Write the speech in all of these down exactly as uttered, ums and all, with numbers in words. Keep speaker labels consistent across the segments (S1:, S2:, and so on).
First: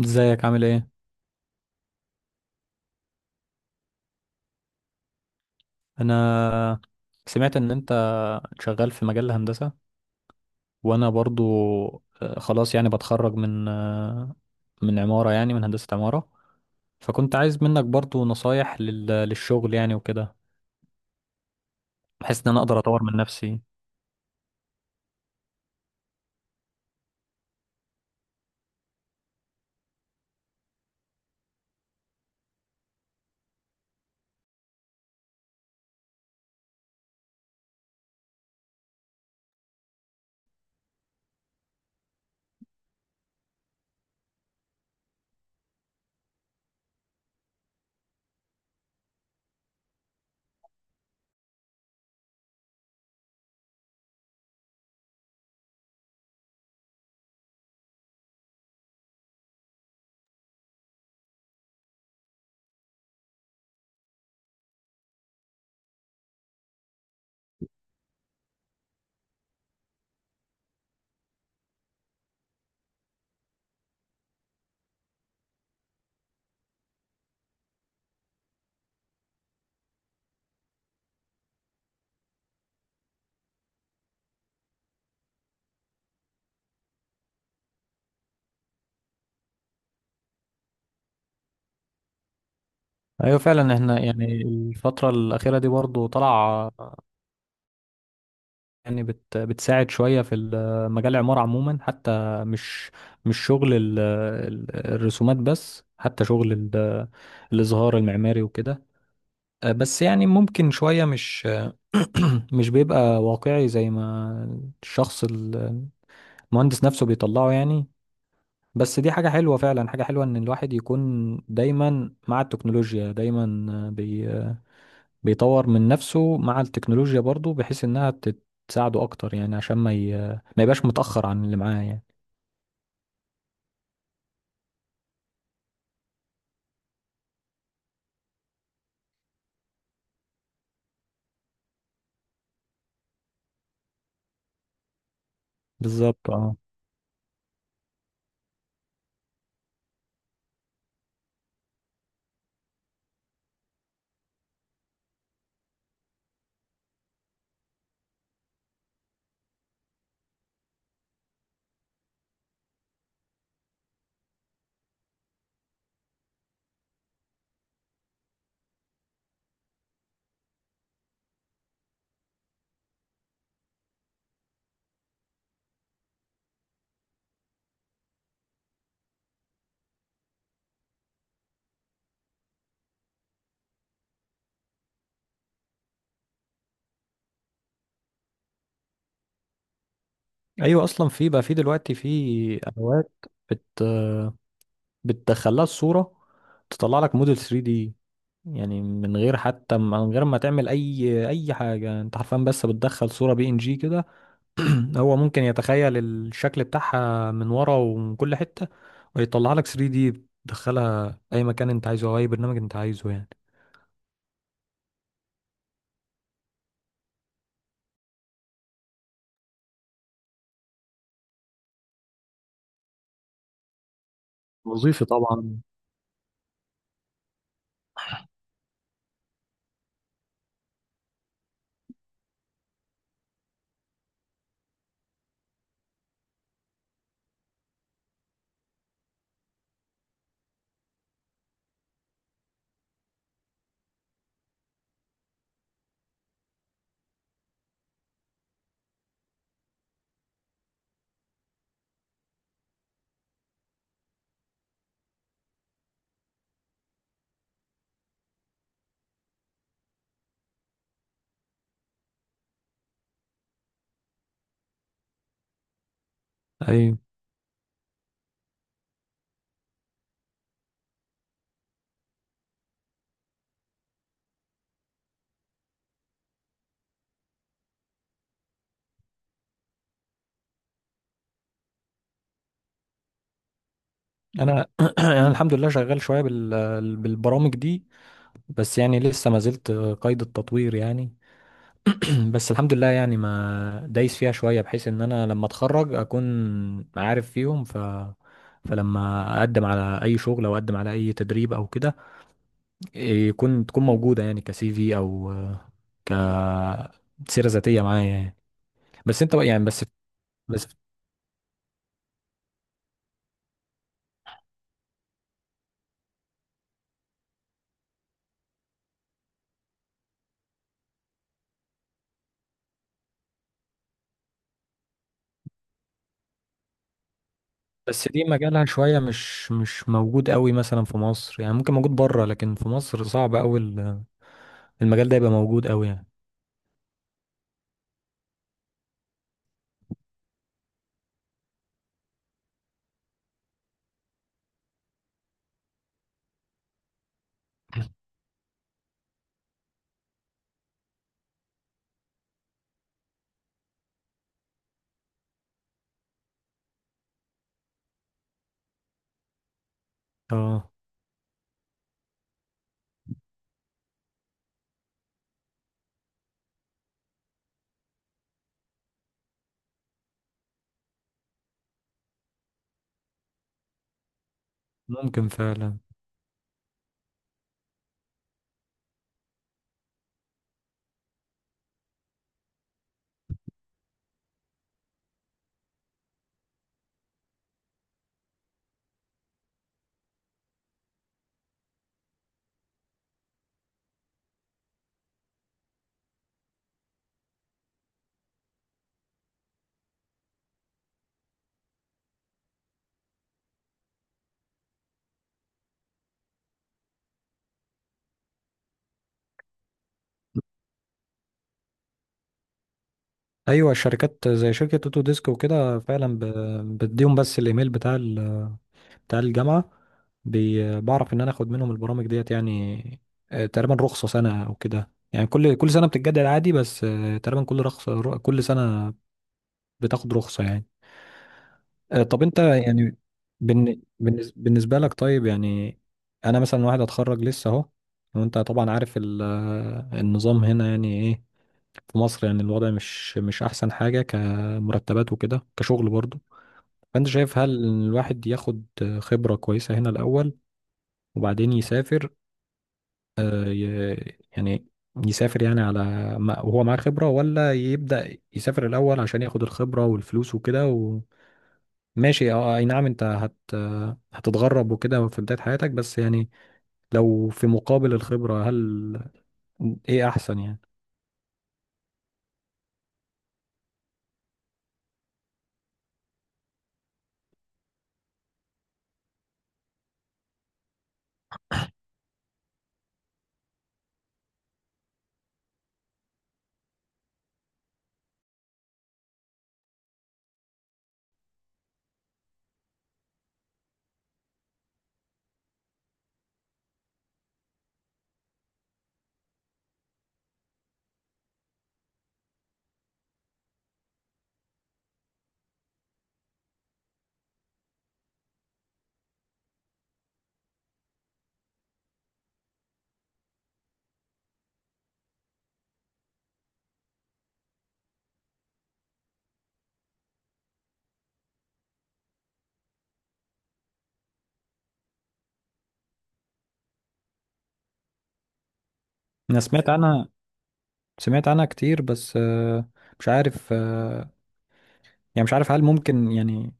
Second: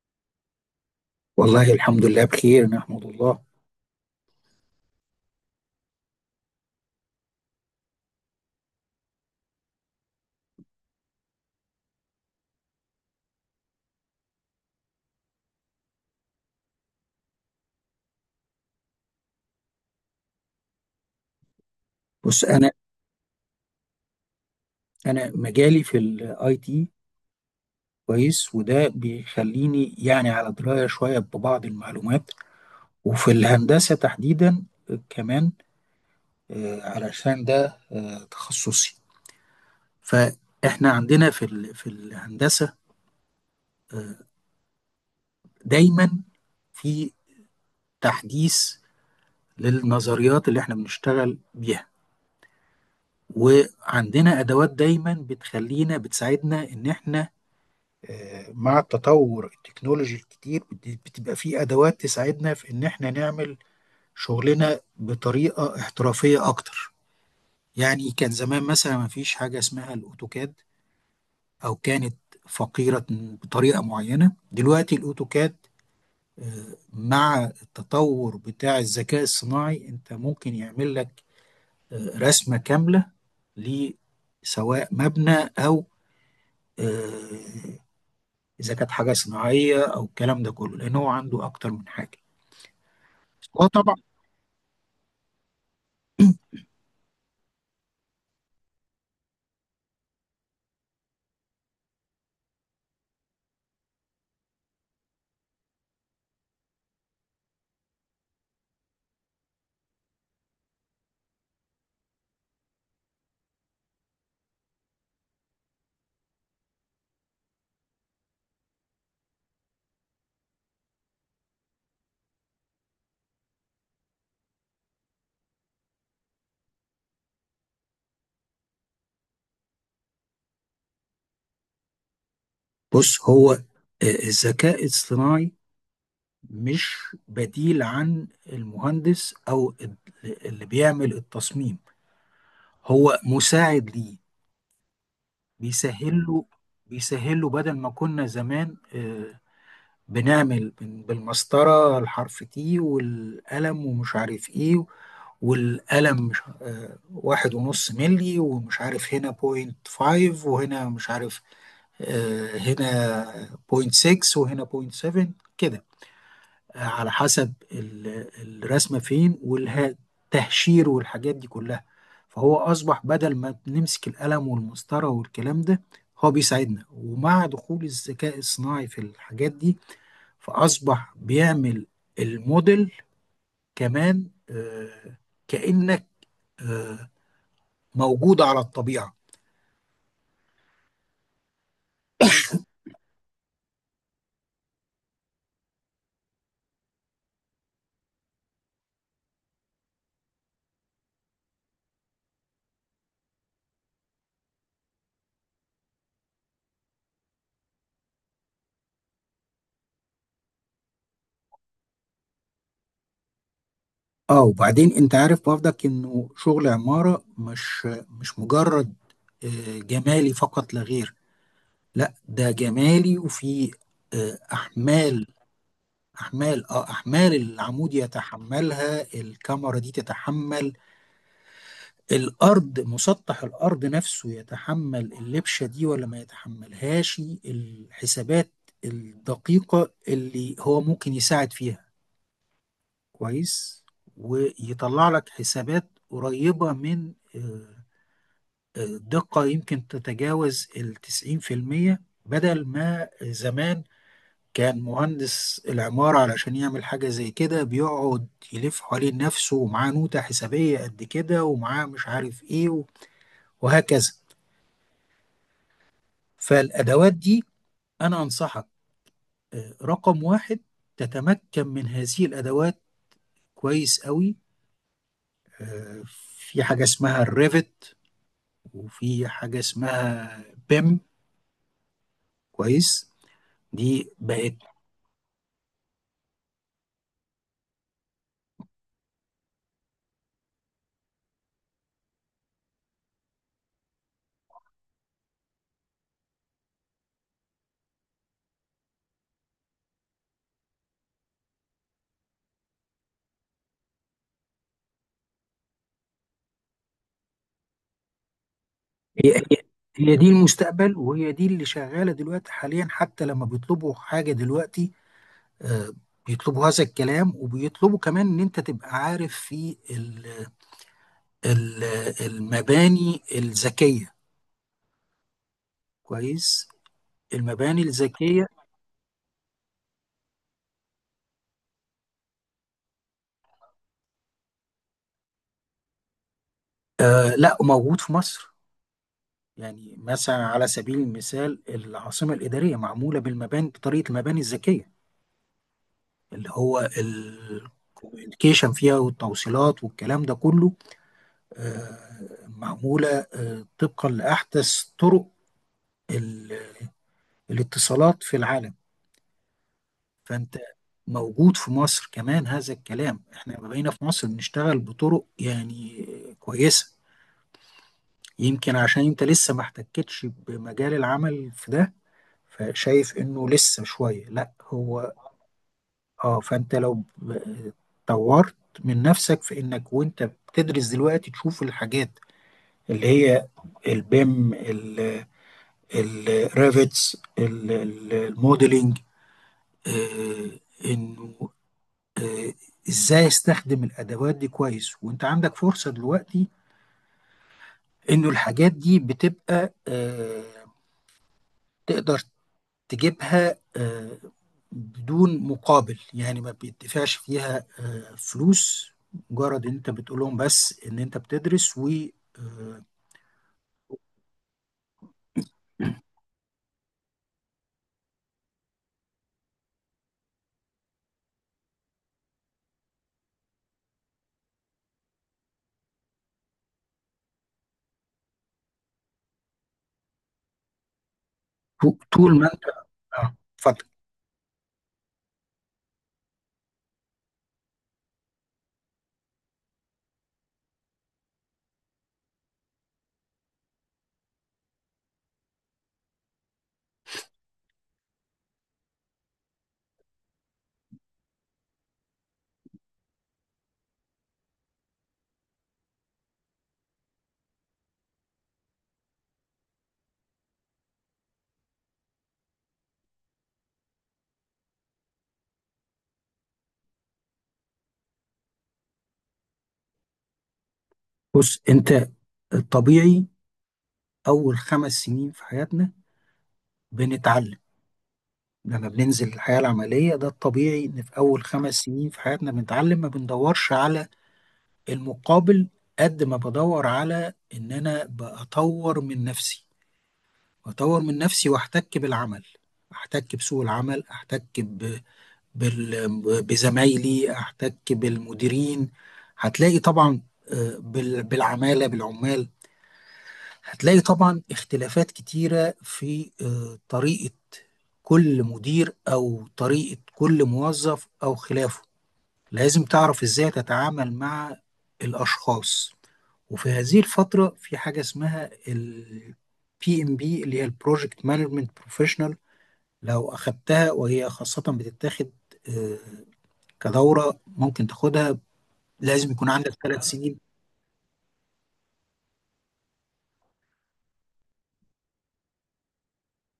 S1: ازيك، عامل ايه؟
S2: والله الحمد لله بخير، نحمد الله.
S1: انا سمعت ان انت شغال في مجال الهندسة، وانا برضو. آه، خلاص، يعني بتخرج من آه، من عمارة، يعني من هندسة عمارة. فكنت عايز منك برضو نصايح لل- للشغل يعني وكده، بحيث
S2: بص
S1: ان انا
S2: انا
S1: اقدر اطور من نفسي.
S2: انا مجالي في الاي تي كويس، وده بيخليني يعني على درايه شويه ببعض المعلومات. وفي الهندسه تحديدا كمان، آه، علشان ده آه، تخصصي. فاحنا عندنا في ال- في الهندسه دايما في تحديث للنظريات اللي احنا بنشتغل بيها. وعندنا ادوات دايما بتخلينا بتساعدنا ان احنا، آه، مع التطور التكنولوجي الكتير بت- بتبقى في أدوات تساعدنا في إن إحنا نعمل شغلنا بطريقة احترافية أكتر. يعني كان زمان مثلا ما فيش حاجة اسمها الأوتوكاد، أو كانت فقيرة بطريقة معينة. دلوقتي الأوتوكاد، آه، مع التطور بتاع الذكاء الصناعي، أنت ممكن يعمل لك آه، رسمة كاملة، لسواء مبنى أو آه، اذا كانت حاجه صناعيه او الكلام ده كله، لان هو عنده اكتر من حاجه.
S1: ايوه
S2: هو
S1: فعلا،
S2: طبعا.
S1: احنا يعني الفترة الأخيرة دي برضو طلع، يعني بت بتساعد شوية في ال- مجال العمارة عموما، حتى مش مش شغل ال- ال- الرسومات بس، حتى شغل ال- الإظهار المعماري وكده. آه، بس يعني ممكن شوية مش مش بيبقى واقعي زي ما الشخص ال- المهندس نفسه بيطلعه يعني. بس دي حاجة حلوة فعلا، حاجة حلوة إن الواحد يكون دايما مع التكنولوجيا، دايما آه، بي آه، بيطور من نفسه مع التكنولوجيا برضو، بحيث إنها تت- تساعده أكتر، يعني عشان ما ي... ما يبقاش متأخر عن اللي معاه يعني.
S2: بص، هو آه، الذكاء الصناعي مش بديل عن المهندس او ال- اللي بيعمل التصميم، هو مساعد ليه. بيسهل
S1: بالظبط،
S2: له
S1: اه.
S2: بيسهل له بدل ما كنا زمان آه، بنعمل بن- بالمسطره، الحرف تي والقلم ومش عارف ايه، والقلم مش آه، واحد ونص ملي، ومش عارف هنا بوينت فايف وهنا مش عارف آه، هنا بوينت ستة وهنا بوينت سبعة، كده، آه، على حسب ال- الرسمة فين، والتهشير والحاجات دي كلها. فهو أصبح بدل ما نمسك القلم والمسطرة والكلام ده، هو بيساعدنا. ومع دخول الذكاء الصناعي في الحاجات دي، فأصبح بيعمل الموديل كمان، آه، كأنك آه، موجود على الطبيعة.
S1: أيوة، أصلا في بقى، في دلوقتي في أدوات بت بتدخلها الصورة تطلع لك موديل ثري دي، يعني من غير حتى، من غير ما تعمل اي اي حاجة، انت حرفيا بس بتدخل صورة بي ان جي كده. هو ممكن يتخيل الشكل بتاعها من ورا ومن كل حتة ويطلع لك ثري دي، بتدخلها اي مكان انت عايزه او اي برنامج انت عايزه يعني.
S2: اه. وبعدين انت عارف برضك، انه شغل عمارة مش مش مجرد آه، جمالي فقط لا غير. لا، ده جمالي وفي آه،
S1: وظيفي
S2: احمال
S1: طبعا.
S2: احمال اه احمال العمود يتحملها، الكاميرا دي تتحمل، الارض، مسطح الارض نفسه يتحمل اللبشة دي ولا ما يتحملهاش. الحسابات الدقيقة اللي هو ممكن يساعد فيها كويس، ويطلع لك حسابات قريبة من آه، آه، دقة يمكن تتجاوز التسعين في المية. بدل ما زمان كان مهندس العمارة علشان يعمل حاجة زي كده بيقعد يلف حوالين نفسه، ومعاه نوتة حسابية قد كده، ومعاه مش عارف ايه، و- وهكذا.
S1: ايوه،
S2: فالأدوات دي، أنا أنصحك آه، رقم واحد، تتمكن من هذه الأدوات كويس قوي. آه، في حاجة اسمها الريفت، وفي حاجة اسمها بيم، كويس. دي بقت،
S1: انا انا الحمد لله شغال شويه بال... بالبرامج دي، بس يعني لسه ما زلت قيد التطوير يعني. بس الحمد لله يعني ما دايس فيها شوية، بحيث ان انا لما اتخرج اكون عارف فيهم. ف فلما اقدم على اي شغل او اقدم على اي تدريب او كده، يكون تكون موجودة يعني كسي في، او ك سيرة ذاتية معايا يعني. بس انت
S2: هي
S1: بقى-
S2: هي
S1: يعني، بس
S2: هي دي
S1: بس
S2: المستقبل، وهي دي اللي شغالة دلوقتي حاليا. حتى لما بيطلبوا حاجة دلوقتي آه، بيطلبوا هذا الكلام، وبيطلبوا كمان ان انت تبقى عارف في ال ال المباني الذكية، كويس، المباني
S1: بس دي
S2: الذكية.
S1: مجالها شوية، مش مش موجود قوي مثلا في مصر، يعني ممكن موجود بره لكن في مصر صعب قوي ال- المجال ده يبقى موجود قوي يعني.
S2: آه لا، موجود في مصر. يعني مثلا، على سبيل المثال، العاصمة الإدارية معمولة بالمباني بطريقة المباني الذكية، اللي هو الكوميونيكيشن فيها والتوصيلات والكلام ده كله آه، معمولة آه، طبقا لأحدث طرق ال- الاتصالات في العالم. فأنت
S1: اه،
S2: موجود في مصر كمان هذا الكلام. احنا ما بقينا في مصر بنشتغل بطرق يعني كويسة. يمكن عشان انت لسه ما احتكتش بمجال العمل في ده، فشايف انه لسه شوية، لا هو.
S1: ممكن فعلا.
S2: اه، فانت لو ب- طورت من نفسك في انك وانت بتدرس دلوقتي تشوف الحاجات اللي هي البيم، الريفيتس، الموديلنج، انه آه، ازاي استخدم الادوات دي كويس. وانت عندك فرصة دلوقتي انه الحاجات دي بتبقى آه، تقدر تجيبها آه، بدون مقابل، يعني ما بيدفعش فيها آه، فلوس، مجرد ان انت بتقول لهم بس ان انت بتدرس، و آه،
S1: ايوه شركات زي شركه اوتو ديسك وكده، فعلا ب- بديهم بس الايميل بتاع ال- بتاع الجامعه، بي- بعرف ان انا اخد منهم البرامج ديت يعني. آه، تقريبا رخصه سنه او كده، يعني كل كل سنه بتتجدد عادي، بس آه، تقريبا كل رخصه ر- كل سنه بتاخد رخصه يعني.
S2: طو-
S1: آه، طب
S2: طول
S1: انت
S2: ما انت.
S1: يعني
S2: اه،
S1: بالن-
S2: اتفضل.
S1: بالنس- بالنسبه لك، طيب يعني انا مثلا واحد اتخرج لسه اهو، وانت طبعا عارف ال- آه، النظام هنا يعني ايه في مصر. يعني الوضع مش مش احسن حاجة، كمرتبات وكده، كشغل برضه. فانت شايف، هل إن الواحد ياخد خبرة كويسة هنا الاول وبعدين يسافر، آه، ي- يعني يسافر يعني على ما وهو معاه خبرة، ولا يبدأ يسافر الأول عشان ياخد الخبرة والفلوس وكده؟ وماشي، اه اي نعم انت هت هتتغرب وكده في بداية حياتك، بس يعني لو في مقابل الخبرة، هل ايه احسن يعني؟
S2: بص انت، الطبيعي اول خمس سنين في حياتنا بنتعلم. لما بننزل الحياة العملية، ده الطبيعي ان في اول خمس سنين في حياتنا بنتعلم، ما بندورش على المقابل، قد ما بدور على ان انا بطور من نفسي. أطور من نفسي وأحتك بالعمل، أحتك بسوق العمل، أحتك ب... بال... بزمايلي، أحتك بالمديرين. هتلاقي طبعا آه، بال... بالعمالة بالعمال. هتلاقي طبعا اختلافات كتيرة في آه، طريقة كل مدير أو طريقة كل موظف أو خلافه، لازم تعرف ازاي تتعامل مع الاشخاص. وفي هذه الفترة في حاجة اسمها ال بي إم بي، اللي هي البروجكت مانجمنت بروفيشنال. لو أخدتها، وهي خاصة بتتاخد آه، كدورة، ممكن تاخدها، لازم
S1: انا
S2: يكون
S1: سمعت
S2: عندك ثلاث
S1: عنها،
S2: سنين
S1: سمعت عنها كتير، بس آه، مش عارف، آه، يعني مش عارف هل ممكن يعني،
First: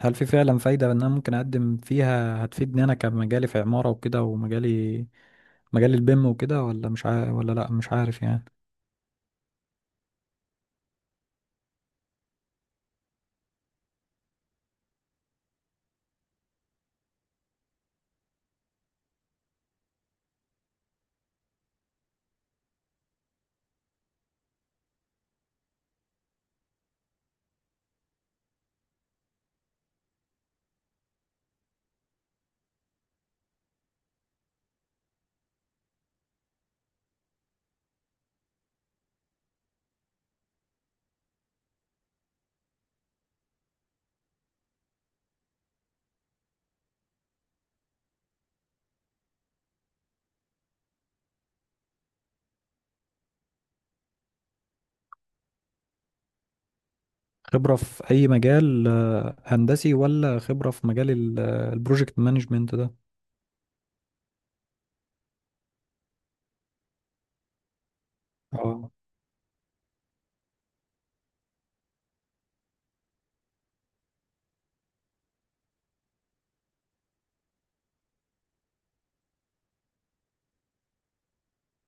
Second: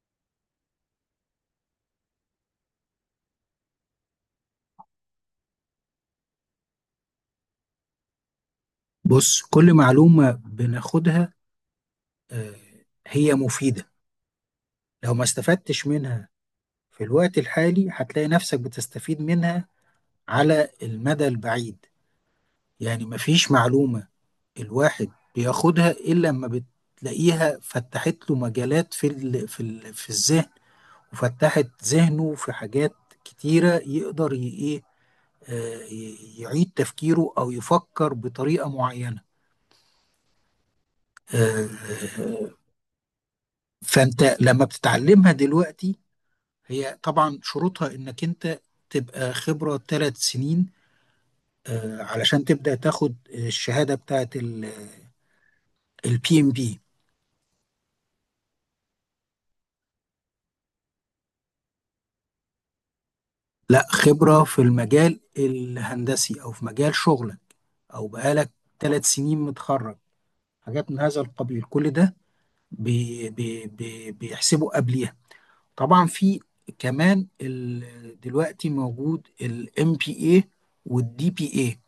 S1: هل في فعلا فايدة ان انا ممكن اقدم فيها؟ هتفيدني انا كمجالي في عمارة وكده، ومجالي مجال البيم وكده، ولا مش عارف، ولا لا مش عارف يعني.
S2: بص، كل معلومة بناخدها آه، هي مفيدة. لو ما استفدتش منها في الوقت الحالي، هتلاقي نفسك بتستفيد منها على المدى البعيد. يعني مفيش معلومة الواحد بياخدها الا لما بتلاقيها فتحت له مجالات في ال في ال في الذهن، وفتحت ذهنه في حاجات كتيره يقدر ي- ايه، آه، ي- يعيد تفكيره، او يفكر بطريقه معينه. آه، آه، فانت لما بتتعلمها دلوقتي، هي طبعا شروطها انك انت تبقى خبره ثلاث سنين، آه، علشان تبدا تاخد الشهاده بتاعت البي ام بي.
S1: خبرة في اي مجال آه، هندسي، ولا خبرة في مجال ال- آه، البروجكت مانجمنت ده؟
S2: لا، خبرة في المجال الهندسي أو في مجال شغلك، أو بقالك
S1: اه.
S2: ثلاث سنين متخرج، حاجات من هذا القبيل، كل ده بي بي بي بيحسبوا قبليها. طبعا في كمان ال- دلوقتي موجود الام بي اي والدي بي اي،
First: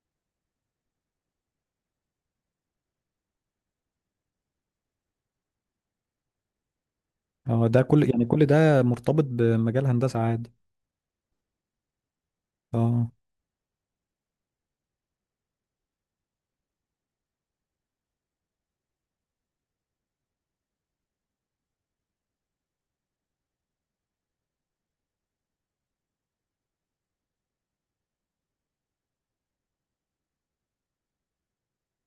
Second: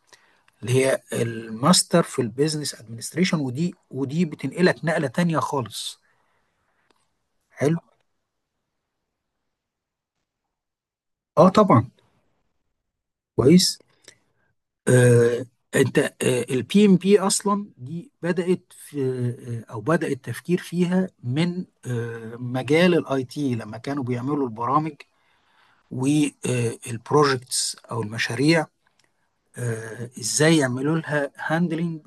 S2: اللي هي الماستر في البيزنس ادمنستريشن، ودي ودي بتنقلك نقلة تانية خالص.
S1: اه،
S2: حلو،
S1: ده كل يعني كل ده مرتبط بمجال هندسة عادي؟
S2: اه طبعا.
S1: اه.
S2: كويس، آه، انت، البي ام بي اصلا دي بدات في آه، او بدا التفكير فيها من آه، مجال الاي تي، لما كانوا بيعملوا البرامج والبروجكتس او المشاريع آه، ازاي يعملوا لها هاندلنج،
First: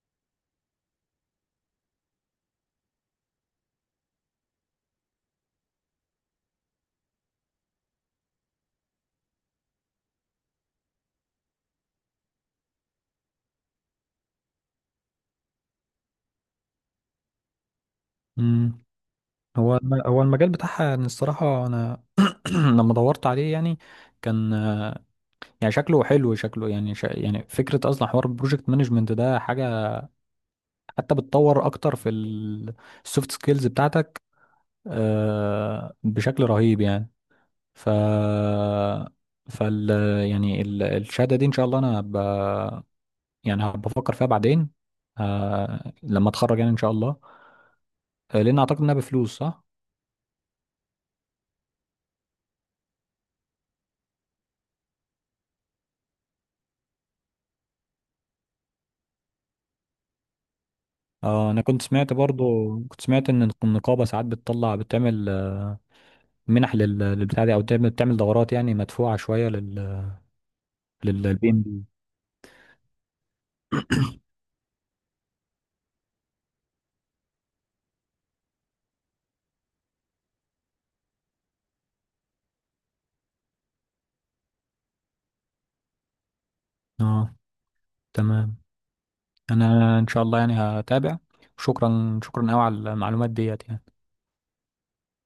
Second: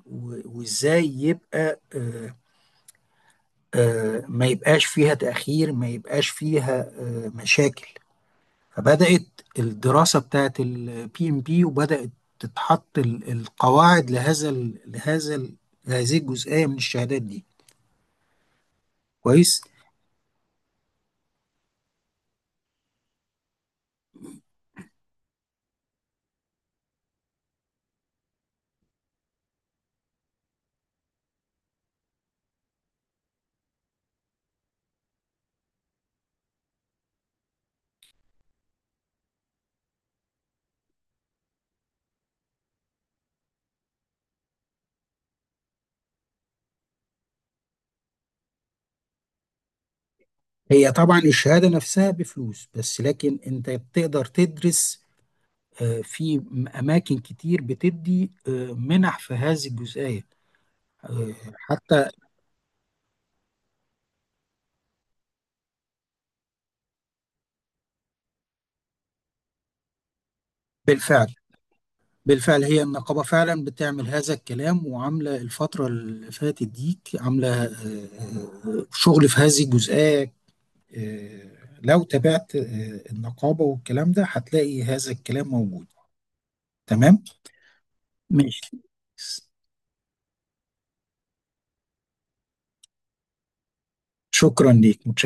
S2: وازاي يبقى آه، آه، ما يبقاش فيها تاخير، ما يبقاش فيها آه، مشاكل. فبدأت الدراسة بتاعت البي ام بي، وبدأت تتحط ال- القواعد لهذا ال لهذا ال هذه الجزئية من الشهادات دي.
S1: امم.
S2: كويس.
S1: هو الم- هو المجال بتاعها، يعني الصراحة انا لما دورت عليه يعني، كان يعني شكله حلو، شكله يعني شا... يعني فكرة، أصلا حوار البروجكت مانجمنت ده حاجة حتى بتطور أكتر في السوفت سكيلز بتاعتك آه، بشكل رهيب يعني. ف فال يعني ال- الشهادة دي، إن شاء الله أنا ب... يعني هبقى بفكر فيها بعدين، آه، لما أتخرج يعني إن شاء الله. آه، لأن أعتقد إنها بفلوس، صح؟
S2: هي طبعا الشهادة نفسها بفلوس، بس لكن انت بتقدر تدرس آه، في م- أماكن كتير بتدي آه، منح في هذه الجزئية آه،
S1: اه، انا كنت
S2: حتى.
S1: سمعت برضو، كنت سمعت ان النقابه ساعات بتطلع بتعمل منح لل- للبتاع دي، او بتعمل، بتعمل دورات يعني مدفوعه شويه لل
S2: بالفعل.
S1: للبي ام بي.
S2: بالفعل، هي النقابة فعلا بتعمل هذا الكلام، وعاملة الفترة اللي فاتت ديك عاملة آه، آه، آه، شغل في هذه الجزئية. آه، لو تابعت آه، النقابة والكلام ده، هتلاقي هذا الكلام موجود. تمام،
S1: اه، تمام.
S2: ماشي.
S1: انا ان شاء الله يعني هتابع. شكرا شكرا قوي على المعلومات ديت يعني.
S2: شكرا ليك، متشكر.